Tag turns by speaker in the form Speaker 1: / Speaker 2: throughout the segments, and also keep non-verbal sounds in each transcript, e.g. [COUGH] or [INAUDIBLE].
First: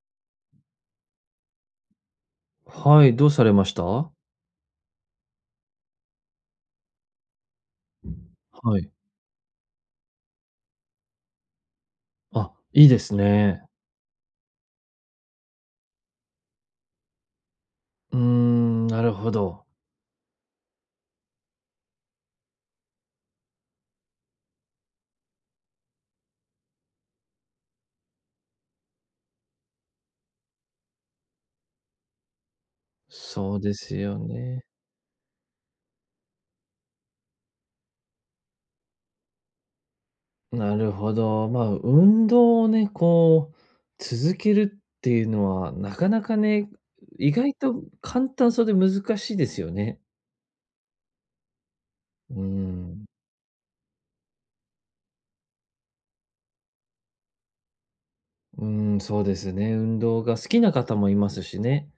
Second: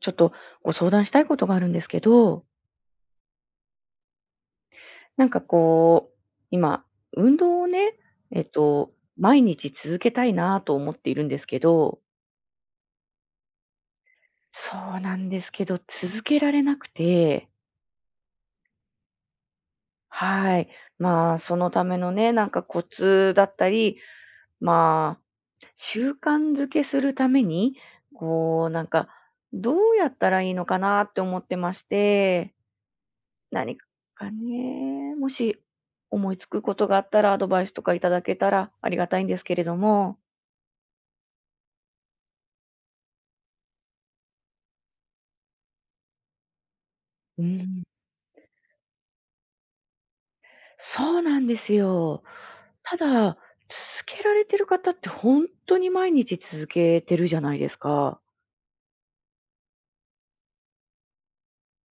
Speaker 1: ちょっとご相談したいことがあるんですけど、
Speaker 2: はい、どうされました？
Speaker 1: なんかこう、今、運動をね、えっ
Speaker 2: はい。
Speaker 1: と、毎日続けたいなと思っているんですけど、
Speaker 2: あ、いいですね。
Speaker 1: そうなんですけど、続けられなくて、
Speaker 2: うーん、なるほど。
Speaker 1: はい。まあ、そのためのね、なんかコツだったり、まあ、習慣づけするために、こう、なんか、どうやったらいいのかなって思ってまして、
Speaker 2: そうで
Speaker 1: 何
Speaker 2: すよ
Speaker 1: か
Speaker 2: ね。
Speaker 1: ね、もし思いつくことがあったらアドバイスとかいただけたらありがたいんですけれども。
Speaker 2: なるほど。まあ、運動をね、こう、続けるっていうのは、なかなかね、意
Speaker 1: う
Speaker 2: 外と
Speaker 1: ん。
Speaker 2: 簡単そうで難しいですよね。
Speaker 1: そうなんですよ。
Speaker 2: う
Speaker 1: た
Speaker 2: ん。
Speaker 1: だ、続けられてる方ってほんとに毎日続けてるじゃないですか。
Speaker 2: うん、そうですね。運動が好きな方もいますしね。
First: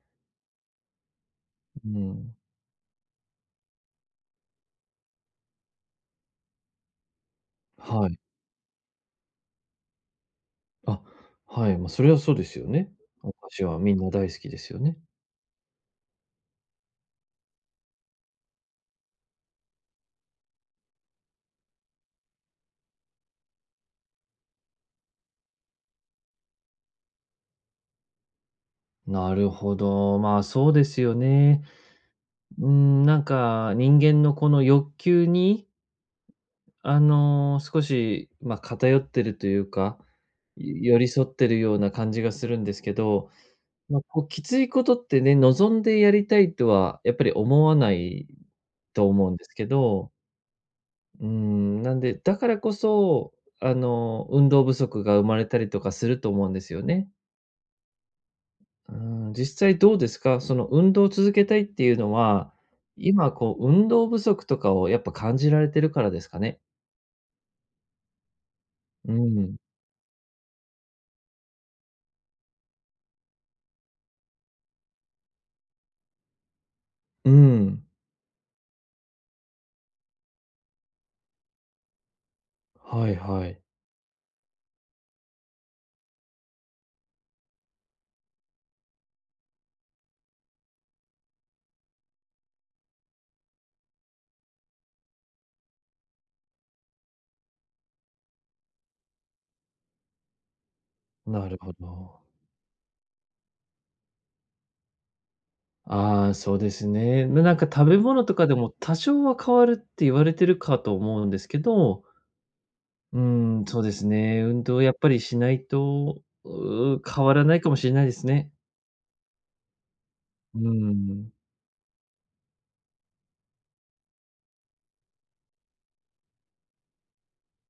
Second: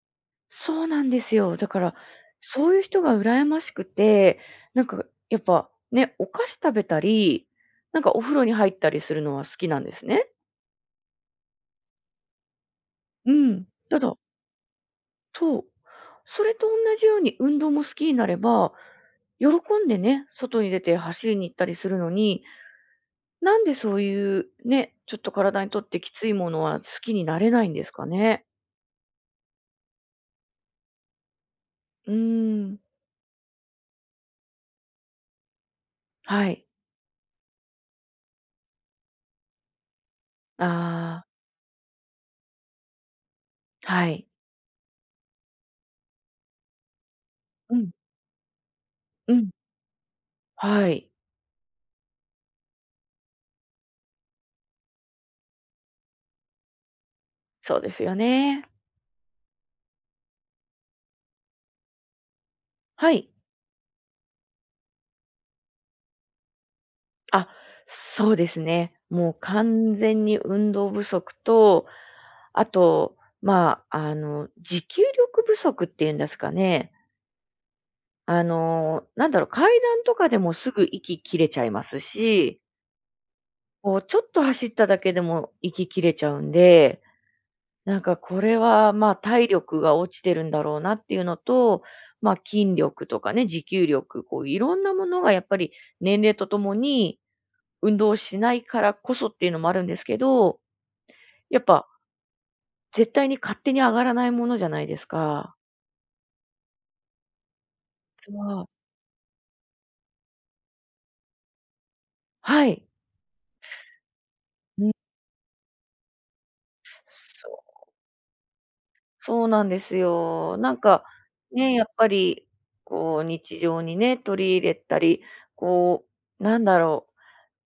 Speaker 1: そうなんですよ。だか
Speaker 2: う
Speaker 1: ら、
Speaker 2: ん。
Speaker 1: そういう人が羨ましくて、なんかやっぱね、お菓子食べたり、なん
Speaker 2: は
Speaker 1: か
Speaker 2: い。
Speaker 1: お風呂に入ったりするのは好きなんですね。
Speaker 2: あ、はい、まあ、それはそうですよね。お菓子
Speaker 1: う
Speaker 2: はみ
Speaker 1: ん。
Speaker 2: ん
Speaker 1: た
Speaker 2: な
Speaker 1: だ
Speaker 2: 大好きですよね。
Speaker 1: そう。それと同じように運動も好きになれば、喜んでね、外に出て走りに行ったりするのに、なんでそういうね、ちょっと体にとってきついものは好きになれないんですかね。
Speaker 2: なるほど。まあ、そうですよね。
Speaker 1: うー
Speaker 2: う
Speaker 1: ん。
Speaker 2: ん、なんか人間のこの欲求に、
Speaker 1: はい。
Speaker 2: あの、少し、まあ、偏ってるというか、寄り
Speaker 1: あ
Speaker 2: 添
Speaker 1: あ、
Speaker 2: ってるような感じがするんですけど、まあ、
Speaker 1: は
Speaker 2: こ
Speaker 1: い。
Speaker 2: う、きついことってね、望んでやりたいとはやっぱり思わ
Speaker 1: うん、
Speaker 2: ないと思う
Speaker 1: う
Speaker 2: んで
Speaker 1: ん。
Speaker 2: すけど、
Speaker 1: はい。
Speaker 2: うん、なんで、だからこそ、あの、運動不足が生まれたりとかすると思うんですよね。
Speaker 1: そうですよね。
Speaker 2: うー実際どうですか？その運動を続けたいっていうのは、
Speaker 1: はい。
Speaker 2: 今こう運動不足とかをやっぱ感じられてるからですかね？
Speaker 1: あ、そうですね。
Speaker 2: う
Speaker 1: もう
Speaker 2: ん。
Speaker 1: 完全に運動不足と、あと、まあ、あの、持久力不足っていうんですかね。
Speaker 2: うん。
Speaker 1: あの、なんだろう、階段とかでもすぐ息切れちゃいますし、
Speaker 2: はいはい。
Speaker 1: こうちょっと走っただけでも息切れちゃうんで、なんかこれは、まあ、体力が落ちてるんだろうなっていうのと、まあ、筋力とかね、持久力、こういろんなものがやっぱり年齢とともに運動しないからこそっていうのもあるんですけど、
Speaker 2: なる
Speaker 1: やっ
Speaker 2: ほ
Speaker 1: ぱ
Speaker 2: ど。
Speaker 1: 絶対に勝手に上がらないものじゃないですか。
Speaker 2: ああ、そうですね。なんか食べ物
Speaker 1: そ
Speaker 2: とかで
Speaker 1: う。
Speaker 2: も多少は変わるって言われてるかと思うんですけど、
Speaker 1: はい。
Speaker 2: うーそうですね。運動
Speaker 1: うん。
Speaker 2: やっぱりしないと、変わらないかもしれないですね。
Speaker 1: そうなんですよ。
Speaker 2: う
Speaker 1: なん
Speaker 2: ー
Speaker 1: か、
Speaker 2: ん。
Speaker 1: ね、やっぱり、こう、日常にね、取り入れたり、こう、なんだろう、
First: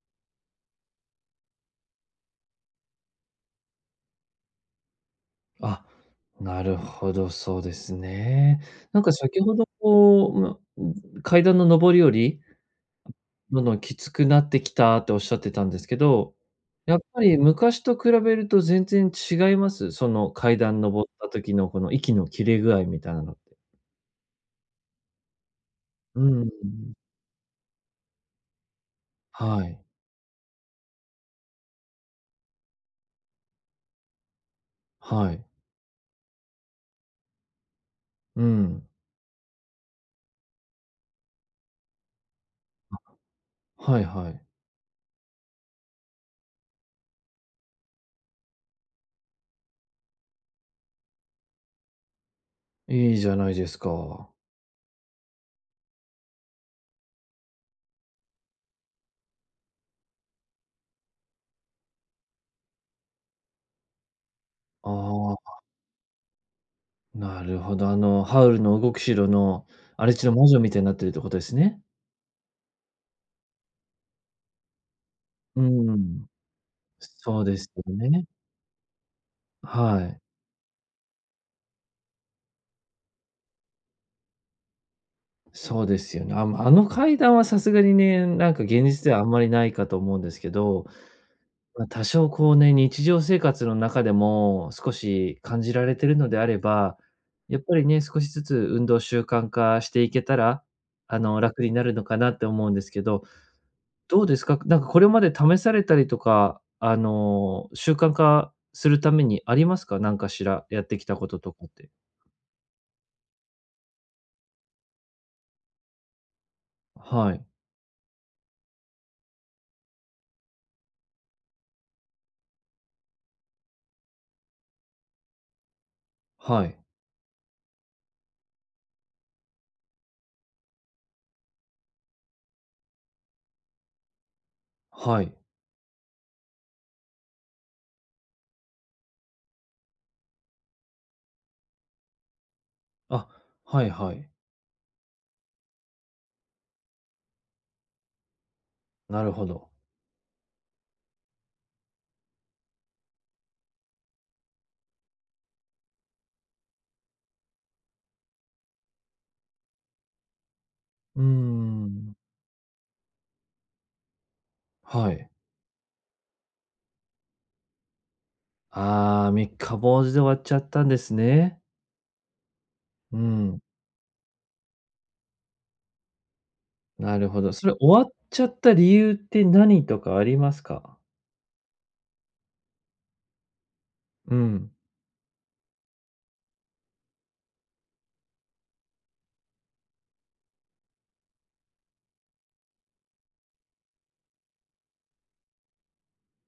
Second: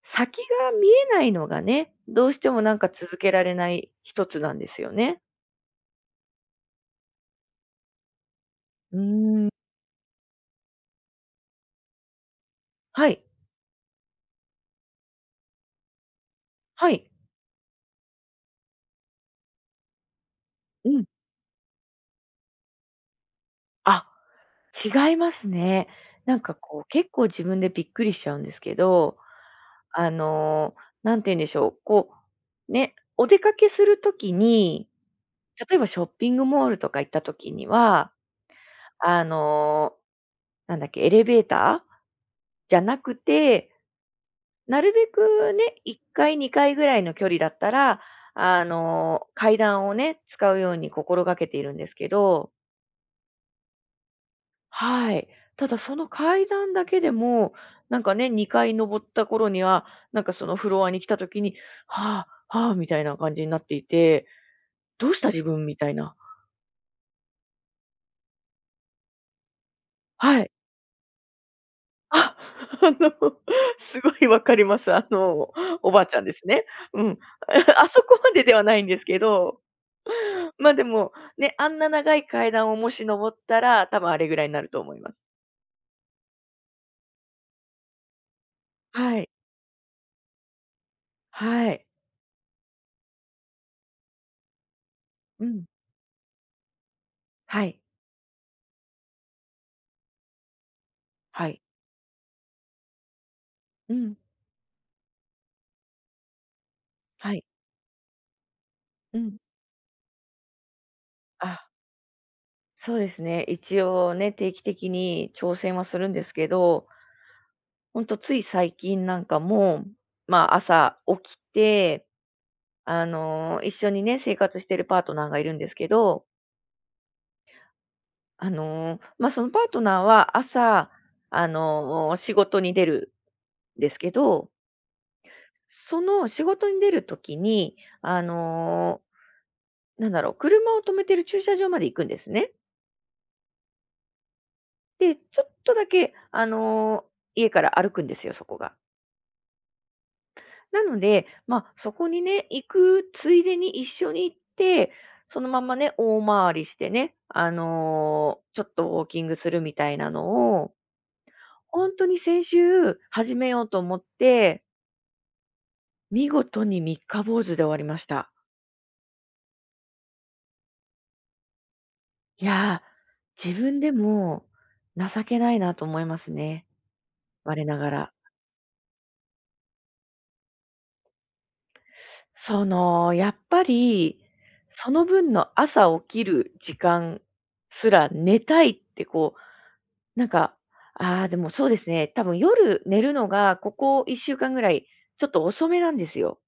Speaker 1: 先が見えないのがね、どうしてもなんか続けられない一つなんですよね。
Speaker 2: あ、なるほど、そうですね。
Speaker 1: う
Speaker 2: なんか先
Speaker 1: ーん。
Speaker 2: ほどこう、ま、階段の上り下り、
Speaker 1: はい、
Speaker 2: どんどんきつくなってきたっておっしゃってたんですけど、
Speaker 1: は
Speaker 2: やっ
Speaker 1: い。
Speaker 2: ぱり昔と比べると全然違います？その階段
Speaker 1: う
Speaker 2: 上っ
Speaker 1: ん。
Speaker 2: た時のこの息の切れ具合みたいなのって。
Speaker 1: あ、違いますね。
Speaker 2: うんう
Speaker 1: なん
Speaker 2: んう
Speaker 1: かこう、
Speaker 2: ん。
Speaker 1: 結構自分でびっくりしちゃうんですけど、
Speaker 2: はい。
Speaker 1: あの、なんて言うんでしょう、こう、ね、お出かけするときに、
Speaker 2: はい。
Speaker 1: 例えばショッピングモールとか行った時には
Speaker 2: うん。
Speaker 1: あの、なんだっけ、エレベーターじゃなくて、
Speaker 2: はいはい。
Speaker 1: なるべくね、1階、2階ぐらいの距離だったら、あの、階段をね、使うように心がけているんですけど、
Speaker 2: いいじゃないですか。
Speaker 1: はい。ただその階段だけでも、なんかね、2階登った頃には、なんかそのフロアに来た時に、はあ、はあ、みたいな感じになっていて、
Speaker 2: あ
Speaker 1: どうした自
Speaker 2: あ、
Speaker 1: 分みたいな。
Speaker 2: なるほど。あの、ハウルの動く城の荒地の
Speaker 1: は
Speaker 2: 魔
Speaker 1: い。
Speaker 2: 女みたいになってるってことですね。
Speaker 1: あ、[LAUGHS] あの、すごいわかります。あの、
Speaker 2: う
Speaker 1: おばあちゃん
Speaker 2: ん。
Speaker 1: ですね。うん。
Speaker 2: そうです
Speaker 1: [LAUGHS] あ
Speaker 2: よ
Speaker 1: そこ
Speaker 2: ね。
Speaker 1: までではないんですけど、
Speaker 2: はい。
Speaker 1: ま、でも、ね、あんな長い階段をもし登ったら、多分あれぐらいになると思います。
Speaker 2: そうですよね。あ、ま、あの階段はさすがにね、なんか現実で
Speaker 1: は
Speaker 2: はあ
Speaker 1: い、
Speaker 2: んまりないかと思うんですけど、
Speaker 1: は
Speaker 2: ま
Speaker 1: い。
Speaker 2: あ、多少こうね、日常生活の中でも少し
Speaker 1: う
Speaker 2: 感
Speaker 1: ん。
Speaker 2: じられてるのであれば、やっ
Speaker 1: は
Speaker 2: ぱ
Speaker 1: い、
Speaker 2: りね、少しずつ運動習慣化していけたら、あの、
Speaker 1: はい。
Speaker 2: 楽になるのかなって思うんですけど、
Speaker 1: うん、
Speaker 2: どうですか？なんかこれまで試されたりとか、あ
Speaker 1: はい、
Speaker 2: の、習慣化するた
Speaker 1: う
Speaker 2: め
Speaker 1: ん。
Speaker 2: にありますか？何かしらやってきたことと
Speaker 1: あ、
Speaker 2: かって。
Speaker 1: そうですね。一応ね、定期的に挑戦はするんですけど、
Speaker 2: はい。
Speaker 1: ほんとつい最近なんかも、ま、朝起きてあの、一緒にね、生活してるパートナーがいるんですけど、
Speaker 2: はい。
Speaker 1: あの、まあ、そのパートナーは朝、あの、仕事に出るんですけど、
Speaker 2: はい。
Speaker 1: その仕事に出る時に、あの、なんだろう、車を止めてる駐車場まで行くんですね。
Speaker 2: あ、はいはい。
Speaker 1: で、ちょっとだけ、あの、家から歩くんですよ、そこが。
Speaker 2: なるほど。
Speaker 1: なので、まあ、そこにね、行くついでに一緒に行って、そのままね、大回りしてね、あの、ちょっとウォーキングするみたいなのを、
Speaker 2: うー
Speaker 1: 本当
Speaker 2: ん。
Speaker 1: に先週始めようと思って、
Speaker 2: はい。
Speaker 1: 見事に三日坊主で終わりました。
Speaker 2: ああ、三日坊主で終わっちゃったんですね。
Speaker 1: いや
Speaker 2: う
Speaker 1: ー、自
Speaker 2: ん。
Speaker 1: 分でも情けないなと思いますね、
Speaker 2: なるほど。
Speaker 1: 我
Speaker 2: それ
Speaker 1: なが
Speaker 2: 終わ
Speaker 1: ら。
Speaker 2: っちゃった理由って何とかありますか？
Speaker 1: その、やっぱり、
Speaker 2: うん。
Speaker 1: その分の朝起きる時間すら寝たいってこうなんか、ああ、でもそうですね、多分夜寝るのがここ1週間ぐらい、ちょっと遅めなんですよ。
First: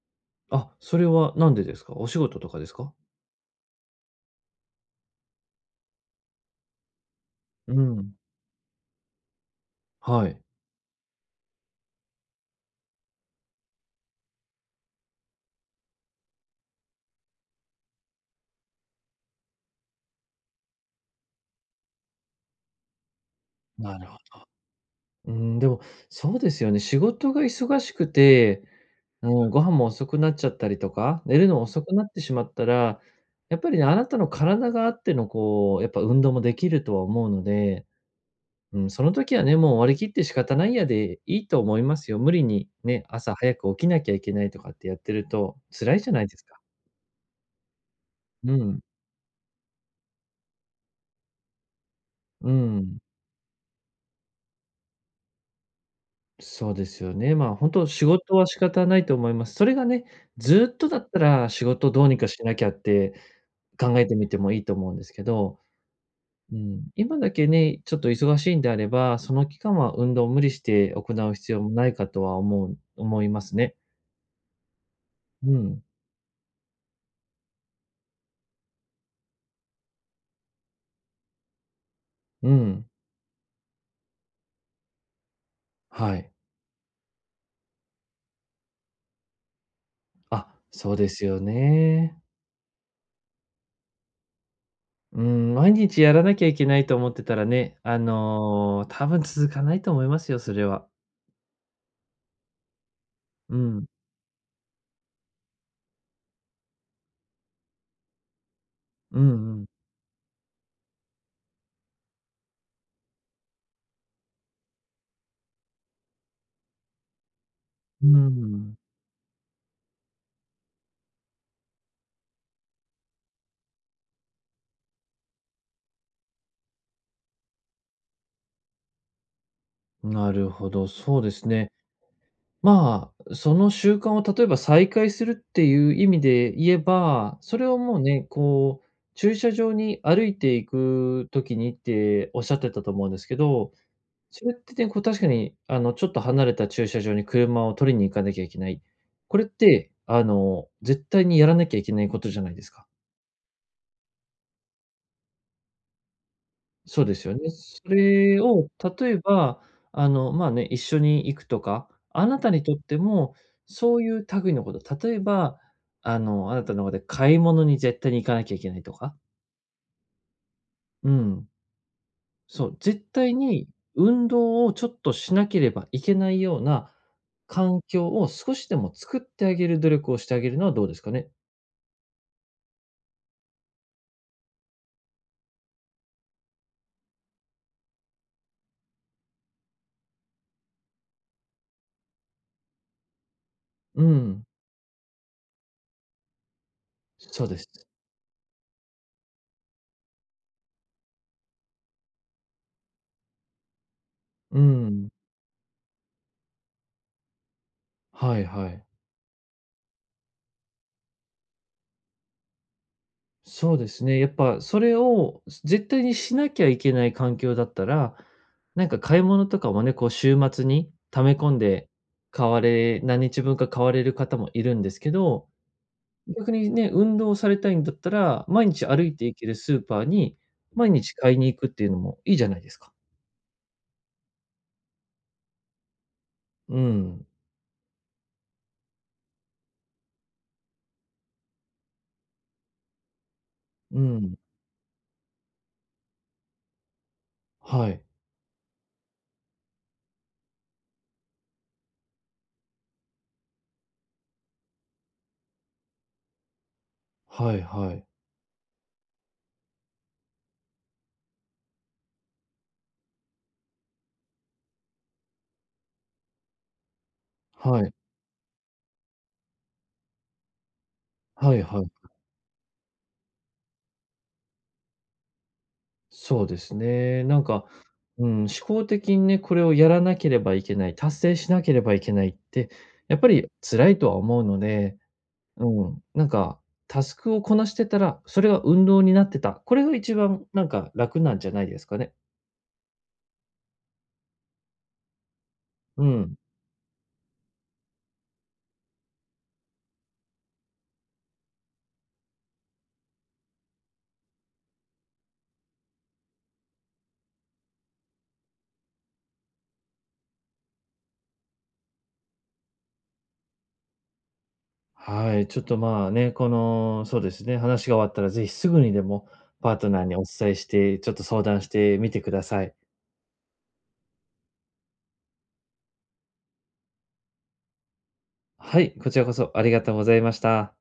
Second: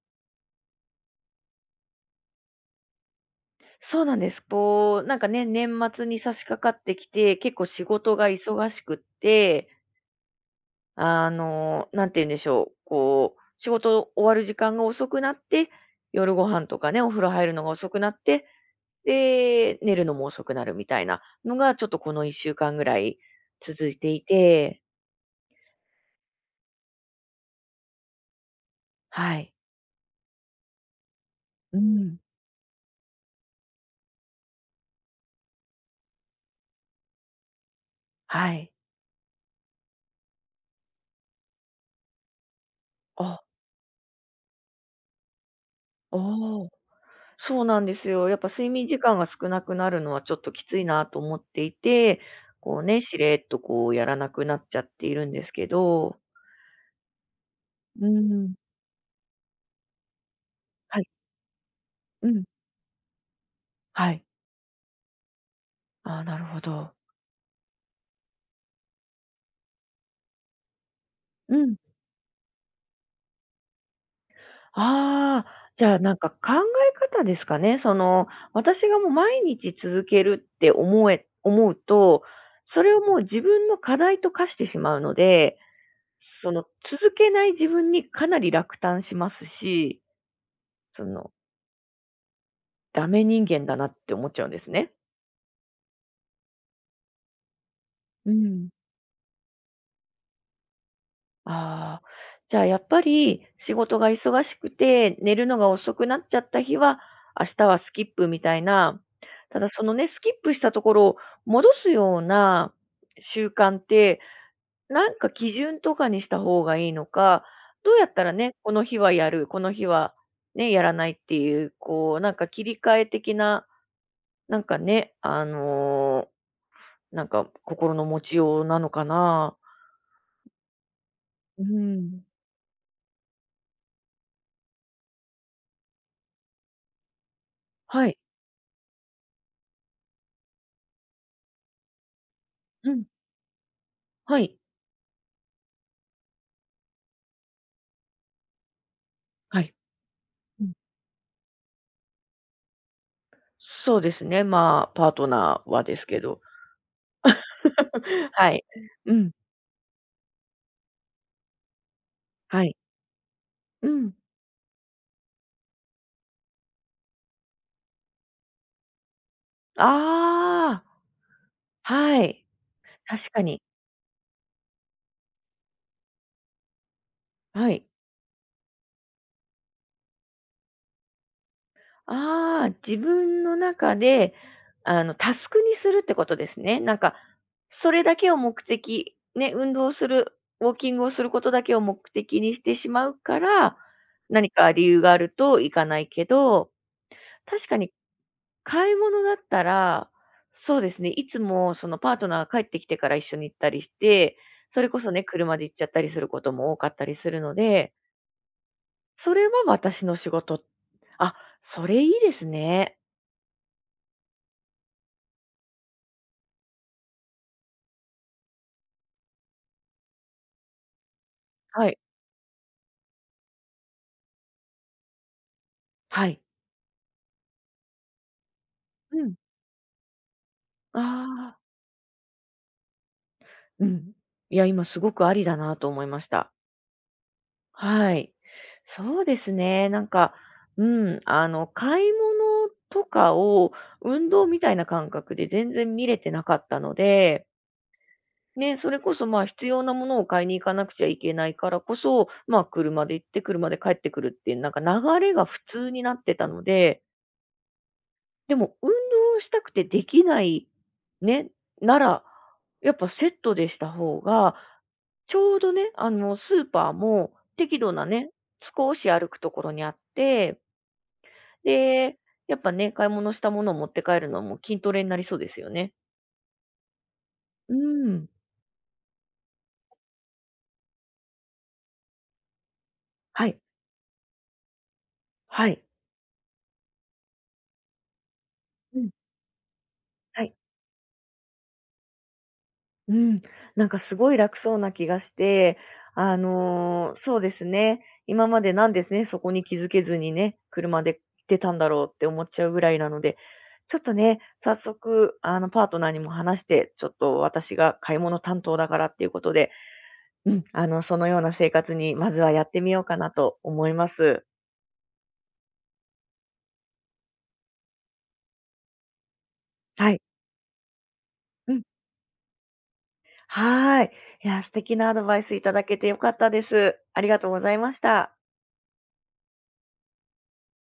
Speaker 2: あ、それはなんでですか？お仕事とかですか？
Speaker 1: そうなんです。こう、なんかね、年末に差し掛かってきて、結構
Speaker 2: う
Speaker 1: 仕
Speaker 2: ん。
Speaker 1: 事が忙しくって、
Speaker 2: はい。
Speaker 1: あの、なんて言うんでしょう、こう、仕事終わる時間が遅くなって、夜ご飯とかね、お風呂入るのが遅くなって、で、寝るのも遅くなるみたいなのが、ちょっとこの1週間ぐらい続い
Speaker 2: なる
Speaker 1: て
Speaker 2: ほ
Speaker 1: い
Speaker 2: ど。
Speaker 1: て、
Speaker 2: でも、そうですよね。仕事が忙しくて、
Speaker 1: は
Speaker 2: うん、
Speaker 1: い。
Speaker 2: ご飯も遅くなっちゃったりとか、寝るの
Speaker 1: う
Speaker 2: 遅くなっ
Speaker 1: ん。
Speaker 2: てしまったら、やっぱりね、あなたの体があってのこう、やっぱ運動もできるとは思うので、
Speaker 1: はい。
Speaker 2: うん、その時はね、もう割り切って仕方ないやでいいと思いますよ。無理にね、
Speaker 1: あ、
Speaker 2: 朝
Speaker 1: あ
Speaker 2: 早く起きなきゃいけないとかってやってると辛いじゃないですか。
Speaker 1: お。そうなんですよ。やっぱ
Speaker 2: う
Speaker 1: 睡
Speaker 2: ん。
Speaker 1: 眠時間が少なくなるのはちょっときついなと思っていて、
Speaker 2: う
Speaker 1: こう
Speaker 2: ん。
Speaker 1: ね、しれっとこうやらなくなっちゃっているんですけど。
Speaker 2: そうですよね。まあ、本当仕
Speaker 1: う
Speaker 2: 事は
Speaker 1: ん。
Speaker 2: 仕方ないと思います。それがね、ずっとだ
Speaker 1: はい。
Speaker 2: ったら仕事どうに
Speaker 1: う
Speaker 2: かし
Speaker 1: ん。
Speaker 2: なきゃって考え
Speaker 1: は
Speaker 2: て
Speaker 1: い。
Speaker 2: みてもいいと思うんですけど、
Speaker 1: ああ、なる
Speaker 2: う
Speaker 1: ほ
Speaker 2: ん、
Speaker 1: ど。
Speaker 2: 今だけね、ちょっと忙しいんであれば、その期間は運動を無理して行う必
Speaker 1: う
Speaker 2: 要も
Speaker 1: ん。
Speaker 2: ないかとは思いますね。
Speaker 1: ああ、
Speaker 2: うん、
Speaker 1: じゃあなんか考え方ですかね。その、私がもう毎日続けるって思うと、
Speaker 2: う
Speaker 1: そ
Speaker 2: ん、
Speaker 1: れをもう自分の課題と化してしまうので、
Speaker 2: はい。
Speaker 1: その続けない自分にかなり落胆しますし、
Speaker 2: あ、そう
Speaker 1: そ
Speaker 2: です
Speaker 1: の
Speaker 2: よね。
Speaker 1: ダメ人間だなって思っちゃうんですね。
Speaker 2: うん、毎日やらなきゃいけないと思ってたらね、あ
Speaker 1: うん。
Speaker 2: の、多分続かないと思いますよ、それは。
Speaker 1: ああ、じゃあやっぱり
Speaker 2: う
Speaker 1: 仕
Speaker 2: ん、
Speaker 1: 事が忙しくて寝るのが遅くなっちゃった日は、明日はスキップみたいな、
Speaker 2: うんう
Speaker 1: た
Speaker 2: ん。
Speaker 1: だそのね、スキップしたところを戻すような習慣って、なんか基準とかにした方がいいのか、どうや
Speaker 2: う
Speaker 1: ったらね、こ
Speaker 2: ん、
Speaker 1: の日はやる、この日はね、やらないっていう、こう、なんか切り替え的な、なんかね、あのーなんか心の持ちようなのかな。
Speaker 2: なるほど、そうです
Speaker 1: う
Speaker 2: ね。
Speaker 1: ーん。
Speaker 2: まあ、その習慣を例えば再開するっていう意味で言えば、それをもう
Speaker 1: はい。
Speaker 2: ね、こう、駐車場に歩いていく時にっておっしゃってた
Speaker 1: う
Speaker 2: と
Speaker 1: ん。
Speaker 2: 思うんですけど、
Speaker 1: は
Speaker 2: それっ
Speaker 1: い。
Speaker 2: てね、こう確かに、あの、ちょっと離れた駐車場に車を取りに行かなきゃいけない。これっ
Speaker 1: はい。
Speaker 2: て、あ
Speaker 1: う
Speaker 2: の、
Speaker 1: ん。
Speaker 2: 絶対にやらなきゃいけないことじゃないですか。
Speaker 1: そうですね、まあ、パートナーはですけど。
Speaker 2: そうですよね。そ
Speaker 1: [LAUGHS]
Speaker 2: れ
Speaker 1: はい。
Speaker 2: を例
Speaker 1: う
Speaker 2: え
Speaker 1: ん。
Speaker 2: ば、あの、まあね、一緒に行くとか、あなた
Speaker 1: は
Speaker 2: にと
Speaker 1: い。
Speaker 2: っても
Speaker 1: う
Speaker 2: そうい
Speaker 1: ん。
Speaker 2: う類のこと、例えば、あの、あなたの中で買い物に絶対に行かなきゃいけないとか、
Speaker 1: ああ、
Speaker 2: うん、
Speaker 1: はい。
Speaker 2: そう、絶
Speaker 1: 確
Speaker 2: 対
Speaker 1: かに。
Speaker 2: に運動をちょっとしなければいけないような
Speaker 1: は
Speaker 2: 環
Speaker 1: い。
Speaker 2: 境を少しでも作ってあげる努力をしてあげるのはどうですかね？
Speaker 1: ああ、自分の中で、あの、タスクにするってことですね。なんか、それだけを目的、ね、運動する、ウォーキングをすることだけを目的にしてしまうから、
Speaker 2: うん、
Speaker 1: 何か理由があると行かないけど
Speaker 2: そうで
Speaker 1: 確
Speaker 2: す。
Speaker 1: かに、買い物だったら、そうですね、いつもそのパートナーが帰ってきてから一緒に行ったりして、
Speaker 2: う
Speaker 1: それこ
Speaker 2: ん、
Speaker 1: そね、車で行っちゃったりすることも多かったりするので、
Speaker 2: はいはい。
Speaker 1: それは私の仕事。あ、それいいですね。
Speaker 2: そうですね。やっぱそれを絶対にしなきゃいけない環境だったら、なんか買い物とかもね、こう週末に溜め込ん
Speaker 1: は
Speaker 2: で
Speaker 1: い。
Speaker 2: 買われ何日分か買われる方もいるんですけど、
Speaker 1: はい。
Speaker 2: 逆にね、運動されたいんだったら、毎日歩い
Speaker 1: う
Speaker 2: て
Speaker 1: ん。
Speaker 2: 行けるスーパーに毎
Speaker 1: あ
Speaker 2: 日買いに行
Speaker 1: あ、
Speaker 2: くっていうのもいいじゃないですか。
Speaker 1: うん。いや、今すごくありだなと思いました。
Speaker 2: うん、
Speaker 1: はい。そうですね。なんか、うん、あの、買い物とかを
Speaker 2: う
Speaker 1: 運
Speaker 2: ん。
Speaker 1: 動みたいな感覚で全然見れてなかったので、
Speaker 2: はい。
Speaker 1: ね、それこそまあ必要なものを買いに行かなくちゃいけないからこそ、まあ車で行って車で帰ってくるっていう、なんか流れが普通になってたので、
Speaker 2: はいはい。
Speaker 1: でも、運動したくてできない、ね、なら、やっぱセットでした方が、ちょうどね、あの、スーパーも適
Speaker 2: は
Speaker 1: 度
Speaker 2: い。
Speaker 1: なね、少し歩くところにあって、
Speaker 2: はいはい。
Speaker 1: で、やっぱね、買い物したものを持って帰るのも筋トレになりそうですよね。
Speaker 2: そうですね。なんか、
Speaker 1: う
Speaker 2: う
Speaker 1: ん。
Speaker 2: ん、思考的にね、これをやらなければいけない、達成しなければいけないって、やっぱ
Speaker 1: は
Speaker 2: り
Speaker 1: い。
Speaker 2: 辛いとは思うので、う
Speaker 1: はい。
Speaker 2: ん、なんか、タスクをこなしてたら、それが運
Speaker 1: う
Speaker 2: 動
Speaker 1: ん。
Speaker 2: になってた。これが一
Speaker 1: は
Speaker 2: 番
Speaker 1: い。
Speaker 2: なんか楽なんじゃないですかね。
Speaker 1: うん、なんかすごい楽そうな気がして、
Speaker 2: う
Speaker 1: あ
Speaker 2: ん。
Speaker 1: の、そうですね、今までなんですね、そこに気づけずにね、車で行ってたんだろうって思っちゃうぐらいなので、ちょっとね、早速、あの、パートナーにも話して、ちょっと私が買い物担当だからっていうことで、うん、あの、そのような生活にまずはやってみようかなと思います。
Speaker 2: はい。ちょっとまあね、この、そうですね、話が終わったらぜひすぐにでもパートナー
Speaker 1: は
Speaker 2: に
Speaker 1: い。
Speaker 2: お伝えして、ちょっと相談し
Speaker 1: うん。
Speaker 2: てみてください。
Speaker 1: はーい。いや、素敵なアドバイスいただけてよかったです。ありがとうございました。
Speaker 2: はい、こちらこそありがとうございました。